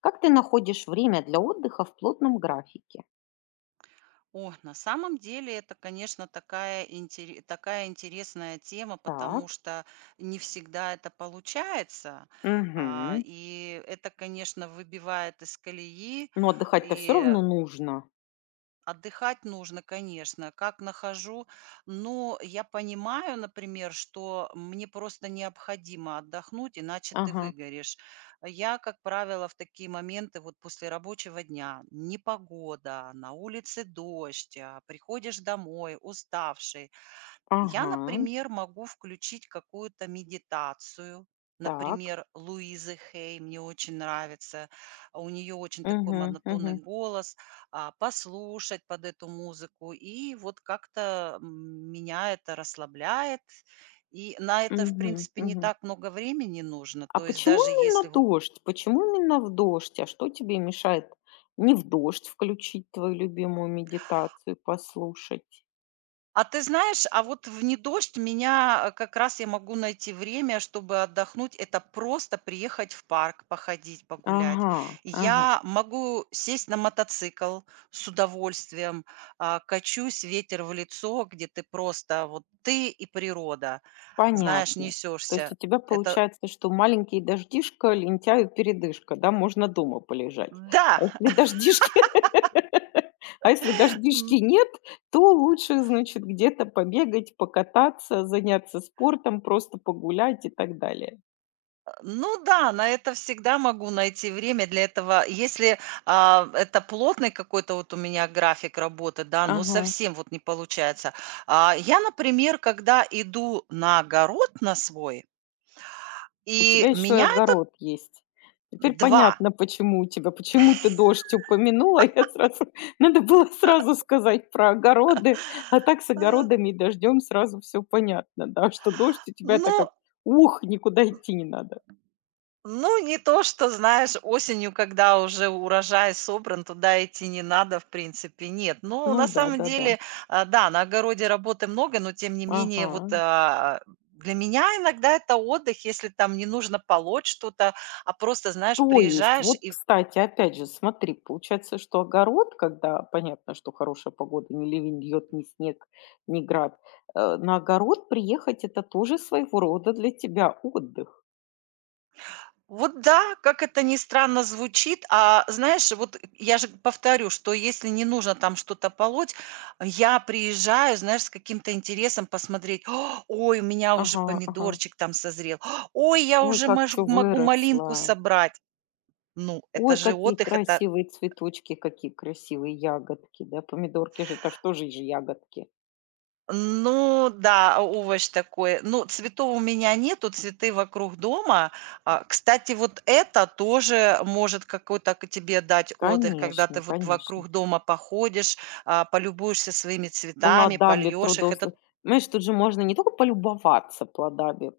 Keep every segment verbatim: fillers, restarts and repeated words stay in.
Как ты находишь время для отдыха в плотном графике? О, на самом деле это, конечно, такая, интере- такая интересная тема, потому Так. что не всегда это получается. А, Мгм. И это, конечно, выбивает из колеи. Но отдыхать-то все И равно нужно. отдыхать нужно, конечно, как нахожу. Но я понимаю, например, что мне просто необходимо отдохнуть, иначе ты Ага. выгоришь. Я, как правило, в такие моменты, вот после рабочего дня, непогода, на улице дождь, а, приходишь домой уставший, я, Ага. например, могу включить какую-то медитацию, Так. например, Луизы Хей, мне очень нравится, а у нее очень такой Мгм. монотонный Мгм. голос, а, послушать под эту музыку, и вот как-то м, меня это расслабляет, и на это, в Мгм. принципе, не Мгм. так много времени нужно, А то есть почему даже если именно вот. дождь? Почему именно в дождь? А что тебе мешает не в дождь включить твою любимую медитацию, послушать? А ты знаешь, а вот в не дождь меня, э, как раз я могу найти время, чтобы отдохнуть. Это просто приехать в парк, походить, погулять. Ага. Ага. Я могу сесть на мотоцикл с удовольствием, а, качусь, ветер в лицо, где ты просто вот ты и природа. Знаешь, Понятно. То есть у несешься. тебя Это получается, что маленький дождишко, лентяю передышка, да, можно дома полежать. да. А если дождишки, а если дождишки нет, то лучше, значит, где-то побегать, покататься, заняться спортом, просто погулять и так далее. Ну да, на это всегда могу найти время для этого. Если а, это плотный какой-то вот у меня график работы, да, ну Ага. совсем вот не получается. А, я, например, когда иду на огород на свой, У и тебя еще и меняет огород есть. Теперь два. понятно, почему у тебя почему ты дождь упомянула. Я сразу надо было сразу сказать про огороды, а так с Э, огородами и дождем сразу все понятно, да, что дождь у тебя — это как: Ну, «Ух, никуда идти не надо». Ну, не то, что, знаешь, осенью, когда уже урожай собран, туда идти не надо, в принципе, нет. Ну, Ну на да, самом да-да. деле, а, да, на огороде работы много, но тем не Ага. менее, вот а, для меня иногда это отдых, если там не нужно полоть что-то, а просто, знаешь, То есть, приезжаешь вот, и. кстати, опять же, смотри, получается, что огород, когда понятно, что хорошая погода, ни ливень льет, ни снег, ни град, э, на огород приехать — это тоже своего рода для тебя отдых. Вот да, как это ни странно звучит, а знаешь, вот я же повторю, что если не нужно там что-то полоть, я приезжаю, знаешь, с каким-то интересом посмотреть: "О, ой, у меня уже Ага, ага. помидорчик там созрел, О, ой, я Ой, уже как мож чё могу выросла. малинку собрать". Ну, Ой, это же какие отдых, это. красивые цветочки, какие красивые ягодки, да, помидорки же, это ж тоже же ягодки. Ну да, овощ такой. Ну, цветов у меня нету, цветы вокруг дома. А, кстати, вот это тоже может какой-то к тебе дать отдых, когда Конечно, ты вот конечно. вокруг дома походишь, а, полюбуешься своими цветами, Плодами польешь их. трудов Это, св Понимаешь, тут же можно не только полюбоваться плодами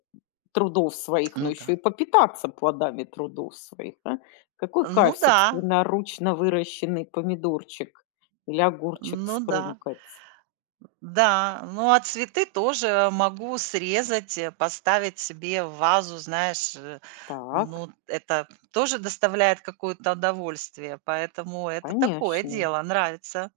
трудов своих, но ну еще да, и попитаться плодами трудов своих, а? Какой ну кайф да, собственноручно выращенный помидорчик или огурчик ну да. скрумкать. Да, ну, а цветы тоже могу срезать, э, поставить себе в вазу, знаешь, э. Так, Ну, это тоже доставляет какое-то удовольствие, поэтому это такое конечно. дело, нравится.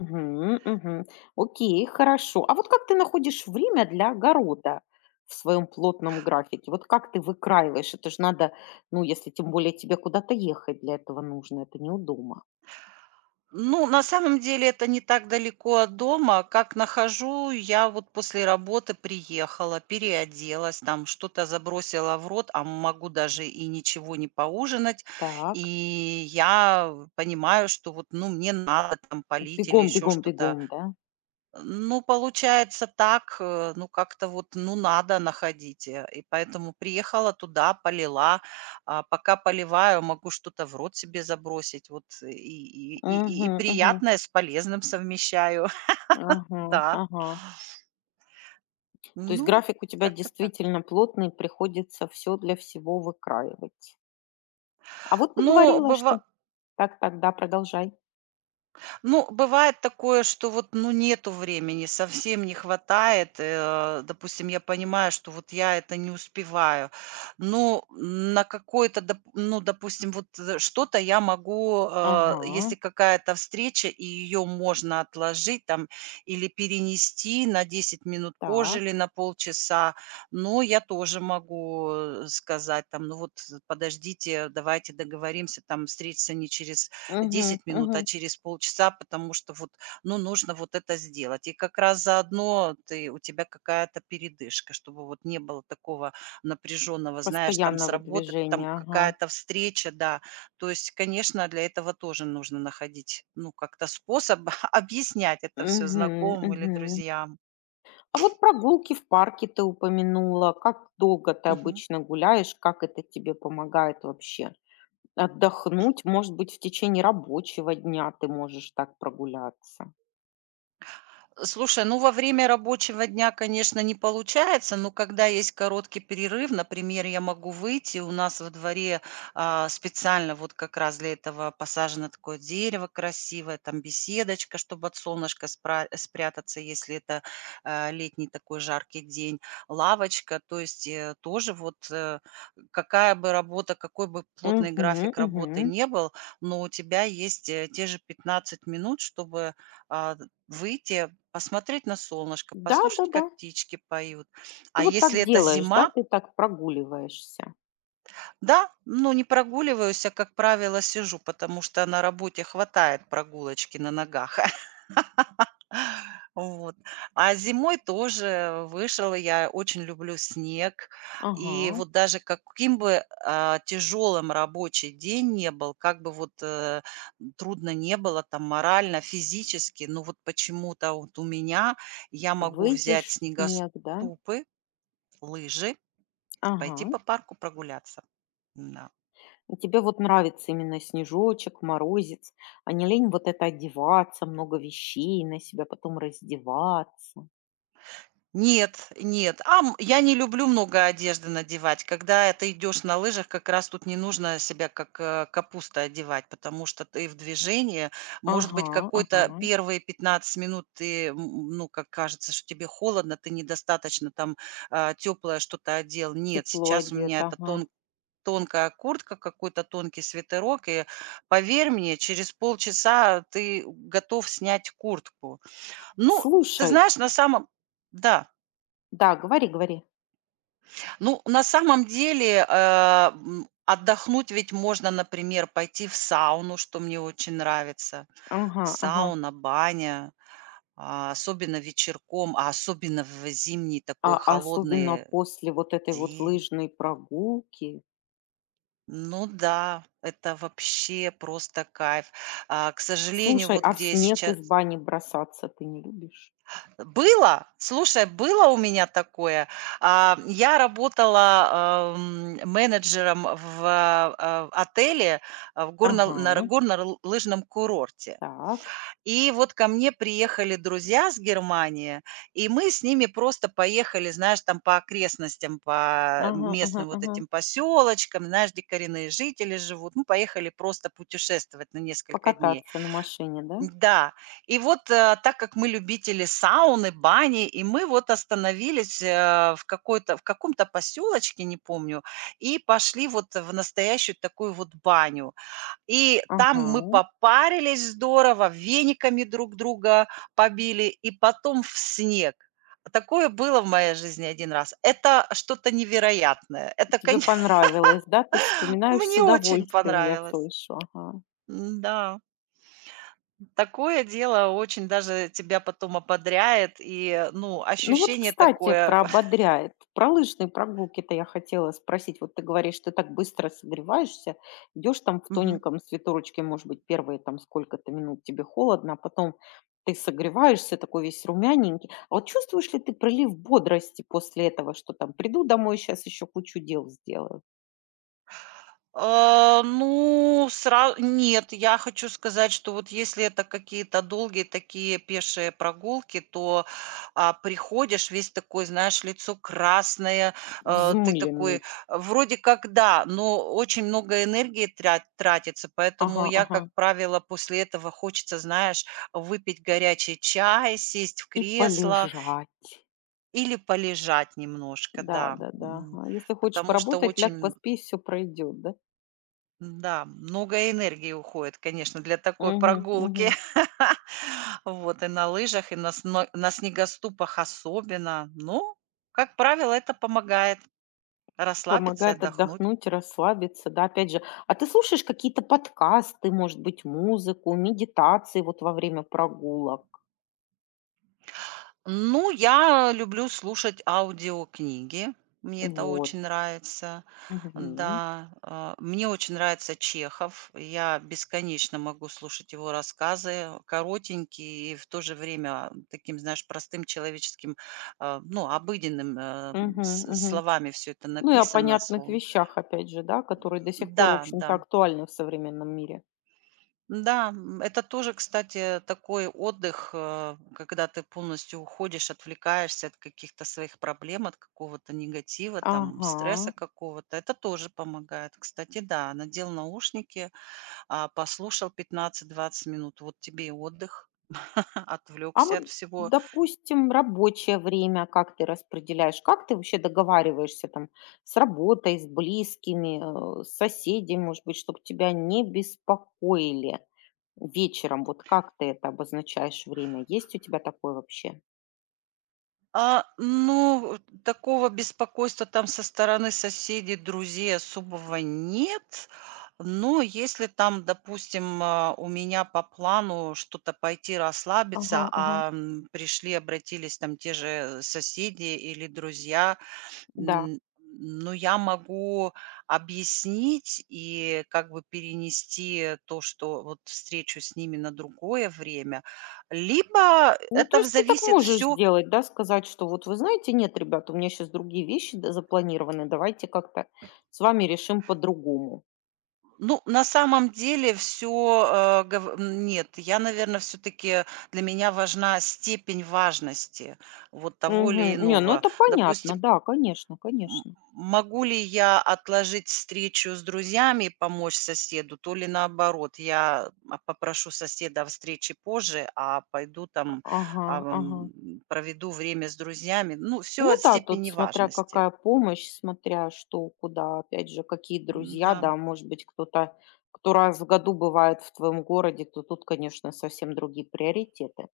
Мгм, мгм. Окей, хорошо. А вот как ты находишь время для огорода в своем плотном графике? Вот как ты выкраиваешь? Это же надо, ну, если тем более тебе куда-то ехать для этого нужно, это не у дома. Ну, на самом деле это не так далеко от дома. Как нахожу, я вот после работы приехала, переоделась, там что-то забросила в рот, а могу даже и ничего не поужинать. И Так, я понимаю, что вот, ну, мне надо там полить или бегом, еще бегом, что-то. бегом, да? Ну, получается так, э, ну, как-то вот, ну, надо находить. э, И поэтому приехала туда, полила. А пока поливаю, могу что-то в рот себе забросить. Вот и, и, и, и Угу, и угу. приятное с полезным совмещаю. Ага, Да, ага. То есть ну, график у тебя как-то так. действительно плотный, приходится все для всего выкраивать. А вот ты Ну, говорила, бывает... что так, так, да, продолжай. Ну, бывает такое, что вот, ну, нету времени, совсем не хватает. Э, допустим, я понимаю, что вот я это не успеваю. Но на какое-то, доп- ну, допустим, вот э, что-то я могу, э, Ага, если какая-то встреча, и ее можно отложить там или перенести на 10 минут позже так. или на полчаса, но я тоже могу э, сказать там, ну вот подождите, давайте договоримся, там встретиться не через Мгм, десять минут, а мгм. через полчаса, потому что вот, ну, нужно вот это сделать. И как раз заодно ты, у тебя какая-то передышка, чтобы вот не было такого напряженного, знаешь, там с Постоянного работы, там движения, ага. какая-то встреча, да. То есть, конечно, для этого тоже нужно находить, ну, как-то способ объяснять это все Мгм, знакомым или мгм. друзьям. А вот прогулки в парке ты упомянула. Как долго ты Мгм. обычно гуляешь? Как это тебе помогает вообще отдохнуть? Может быть, в течение рабочего дня ты можешь так прогуляться? Слушай, ну, во время рабочего дня, конечно, не получается, но когда есть короткий перерыв, например, я могу выйти, у нас во дворе, а, специально вот как раз для этого посажено такое дерево красивое, там беседочка, чтобы от солнышка спра спрятаться, если это, э, летний такой жаркий день, лавочка. То есть, э, тоже вот, э, какая бы работа, какой бы плотный Угу, график работы угу. не был, но у тебя есть, э, те же 15 минут, чтобы, а, выйти, посмотреть на солнышко, послушать, Да-да-да. как птички поют. Ты А вот если так это делаешь, да? зима, Ты так прогуливаешься. да, ну, не прогуливаюсь, а, как правило, сижу, потому что на работе хватает прогулочки на ногах. Вот. А зимой тоже вышла. Я очень люблю снег. Ага. И вот даже каким бы, а, тяжелым рабочий день не был, как бы вот, э, трудно не было там морально, физически, но вот почему-то вот у меня я могу Выйдешь взять в снег, да? снегоступы, лыжи, пойти Ага. по парку прогуляться. Да. И тебе вот нравится именно снежочек, морозец, а не лень вот это одеваться, много вещей на себя, потом раздеваться. Нет, нет. Ам, я не люблю много одежды надевать. Когда ты идешь на лыжах, как раз тут не нужно себя как э, капуста одевать, потому что ты в движении. Может Ага, быть, ага. какой-то первые пятнадцать минут ты, м, ну, как кажется, что тебе холодно, ты недостаточно там а, теплое что-то одел. Нет, Тепло сейчас у одет, меня это ага. тон тонкая куртка, какой-то тонкий свитерок, и поверь мне, через полчаса ты готов снять куртку. Ну, ты Слушай, знаешь, на самом... Да. да, говори, говори. Ну, на самом деле, э, м, отдохнуть ведь можно, например, пойти в сауну, что мне очень нравится. Ага, ага. Сауна, баня, а, особенно вечерком, а особенно в зимний А такой особенно холодный после вот этой вот день. лыжной прогулки. Ну да, это вообще просто кайф. А, к сожалению, Слушай, вот а в где я снег сейчас. из бани бросаться ты не любишь? Было, слушай, было у меня такое. А, я работала, ам, менеджером в, а, отеле, а, в горно на Ага. горнолыжном курорте. Так. И вот ко мне приехали друзья с Германии, и мы с ними просто поехали, знаешь, там по окрестностям, по Ага, ага, местным вот ага. этим поселочкам, знаешь, где коренные жители живут. Мы поехали просто путешествовать на несколько дней. Покататься на машине, да? Да, и вот, э, так как мы любители сауны, бани, и мы вот остановились, э, в какой-то в каком-то поселочке, не помню, и пошли вот в настоящую такую вот баню. И там мы Ага. попарились здорово, вениками друг друга побили, и потом в снег. Такое было в моей жизни один раз. Это что-то невероятное. Это, Тебе коне понравилось, да? Ты вспоминаешь с Мне очень удовольствием, я понравилось. слышу. Ага. Да. Такое дело очень даже тебя потом ободряет, и, ну, Ну вот, ощущение кстати, такое. про ободряет. Про лыжные прогулки-то я хотела спросить. Вот ты говоришь, ты так быстро согреваешься, идешь там в Мгм. тоненьком свитерочке, может быть, первые там сколько-то минут тебе холодно, а потом ты согреваешься, такой весь румяненький. А вот чувствуешь ли ты прилив бодрости после этого, что там приду домой, сейчас еще кучу дел сделаю? А, ну, сразу нет, я хочу сказать, что вот если это какие-то долгие такие пешие прогулки, то, а, приходишь весь такой, знаешь, лицо красное, э, ты такой, э, Взмыленный. вроде как да, но очень много энергии тря тратится, поэтому Ага, я, как ага. правило, после этого хочется, знаешь, выпить горячий чай, сесть в И кресло, полежать. или полежать немножко, да. Да-да-да. М, Ага. Если хочешь потому что поработать, ляг, очень, поспи, все пройдет, да? да, много энергии уходит, конечно, для такой Мгм, прогулки. мгм. Вот, и на лыжах, и на сно на снегоступах особенно. Но, как правило, это помогает расслабиться и Помогает отдохнуть. отдохнуть, расслабиться, да, опять же. А ты слушаешь какие-то подкасты, может быть, музыку, медитации вот во время прогулок? Ну, я люблю слушать аудиокниги. Мне это Вот. очень нравится. Мгм. Да, а, мне очень нравится Чехов. Я бесконечно могу слушать его рассказы, коротенькие и в то же время таким, знаешь, простым человеческим, а, ну, обыденным э, Мгм, с- мгм. словами все это Ну и о написано, понятных словом. вещах, опять же, да, которые до сих пор, в Да, общем-то, да. актуальны в современном мире. Да, м, это тоже, кстати, такой отдых, э, когда ты полностью уходишь, отвлекаешься от каких-то своих проблем, от какого-то негатива, там, Ага. стресса какого-то. Это тоже помогает. Кстати, да, надел наушники, а, послушал 15-20 минут. Вот тебе и отдых. А Отвлекся от вот, всего. допустим, рабочее время как ты распределяешь? Как ты вообще договариваешься там с работой, с близкими, э, с соседями, может быть, чтобы тебя не беспокоили вечером? Вот как ты это обозначаешь время? Есть у тебя такое вообще? А, ну, такого беспокойства там со стороны соседей, друзей особого нет. Но если там, допустим, а, у меня по плану что-то пойти Ага, расслабиться, ага, а м, пришли, обратились там те же соседи или друзья, да. м, ну, я могу объяснить и как бы перенести то, что вот встречу с ними на другое время. Либо Ну, то это в- есть ты так зависит можешь все. сделать, да, сказать, что вот вы знаете, нет, ребята, у меня сейчас другие вещи да, запланированы, давайте как-то с вами решим по-другому. Ну, на самом деле все нет, я, наверное, все таки для меня важна степень важности вот того или Мгм. Не, ну иного. это понятно, Допустим, да, конечно, м конечно. могу ли я отложить встречу с друзьями помочь соседу, то ли наоборот, я, а, попрошу соседа о встрече позже, а пойду там, Ага, ага. ам, проведу время с друзьями. Ну, все Ну от да, тут степени смотря важности. какая помощь, смотря что, куда, опять же, какие друзья, Да. да, может быть, кто-то, кто раз в году бывает в твоем городе, то тут, конечно, совсем другие приоритеты.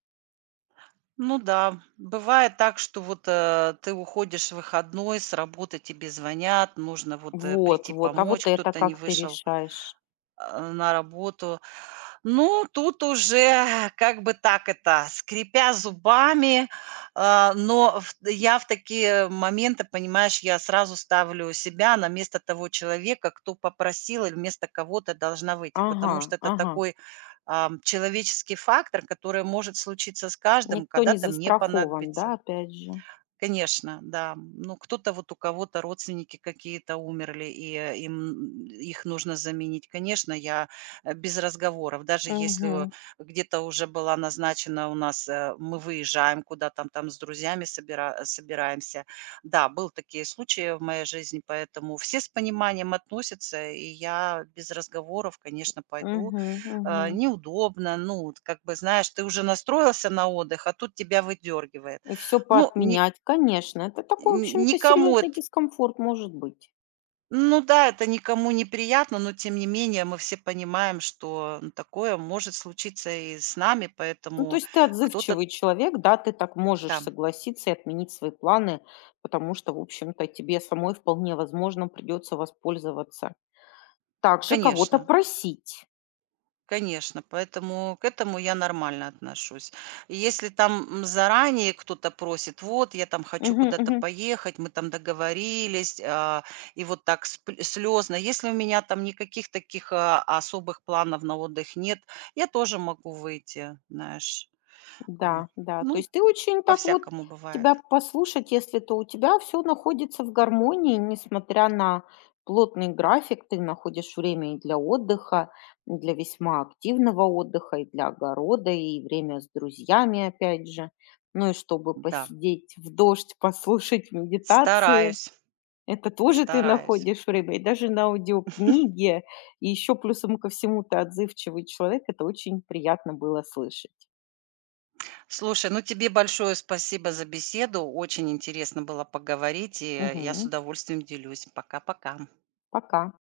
Ну да, бывает так, что вот, э, ты уходишь в выходной, с работы тебе звонят, нужно вот, э, Вот, прийти вот, а помочь, вот это кто-то не как ты вышел. решаешь? Э, на работу. Ну, тут уже как бы так это, скрипя зубами, а, но в я в такие моменты, понимаешь, я сразу ставлю себя на место того человека, кто попросил или вместо кого-то должна выйти, Ага, потому что это ага. такой, ам, человеческий фактор, который может случиться с каждым, Никто не когда-то мне застрахован, да, понадобится. опять же. Конечно, да. Ну, кто-то вот у кого-то родственники какие-то умерли, и э, им их нужно заменить. Конечно, я э, без разговоров. Даже если э, Угу, где-то уже была назначена у нас, э, мы выезжаем куда-то там, там с друзьями собира- э, собираемся. Да, был такие случаи в моей жизни, поэтому все с пониманием относятся, и я без разговоров, конечно, пойду. угу, Э, мгм. Неудобно, ну, вот как бы, знаешь, ты уже настроился на отдых, а тут тебя выдергивает. И все ну, не, поотменять, конечно. Это такой, в Н общем-то, никому серьезный это, дискомфорт может быть. ну да, это никому неприятно, но тем не менее мы все понимаем, что, ну, такое может случиться и с нами, Ну, то поэтому есть ты кто-то отзывчивый человек, да, ты так можешь да, согласиться и отменить свои планы, потому что, в общем-то, тебе самой вполне возможно придется воспользоваться. Также кого-то конечно, просить. конечно, поэтому к этому я нормально отношусь. И если там, м, заранее кто-то просит: "Вот, я там хочу Мгм, куда-то мгм. поехать, мы там договорились", а, и вот так слезно. Если у меня там никаких таких, а, особых планов на отдых нет, я тоже могу выйти, знаешь. А, Да, да. То ну, есть ты очень так вот по-всякому бывает. тебя послушать, если то у тебя все находится в гармонии, несмотря на плотный график, ты находишь время и для отдыха, и для весьма активного отдыха, и для огорода, и время с друзьями, опять же. Ну и чтобы Да, посидеть в дождь, послушать медитации, стараюсь, это тоже ты стараюсь. находишь время. И даже на аудиокниге, и еще плюсом ко всему ты отзывчивый человек, это очень приятно было слышать. Слушай, ну тебе большое спасибо за беседу. Очень интересно было поговорить, и я с Мгм. удовольствием делюсь. Пока-пока. Пока.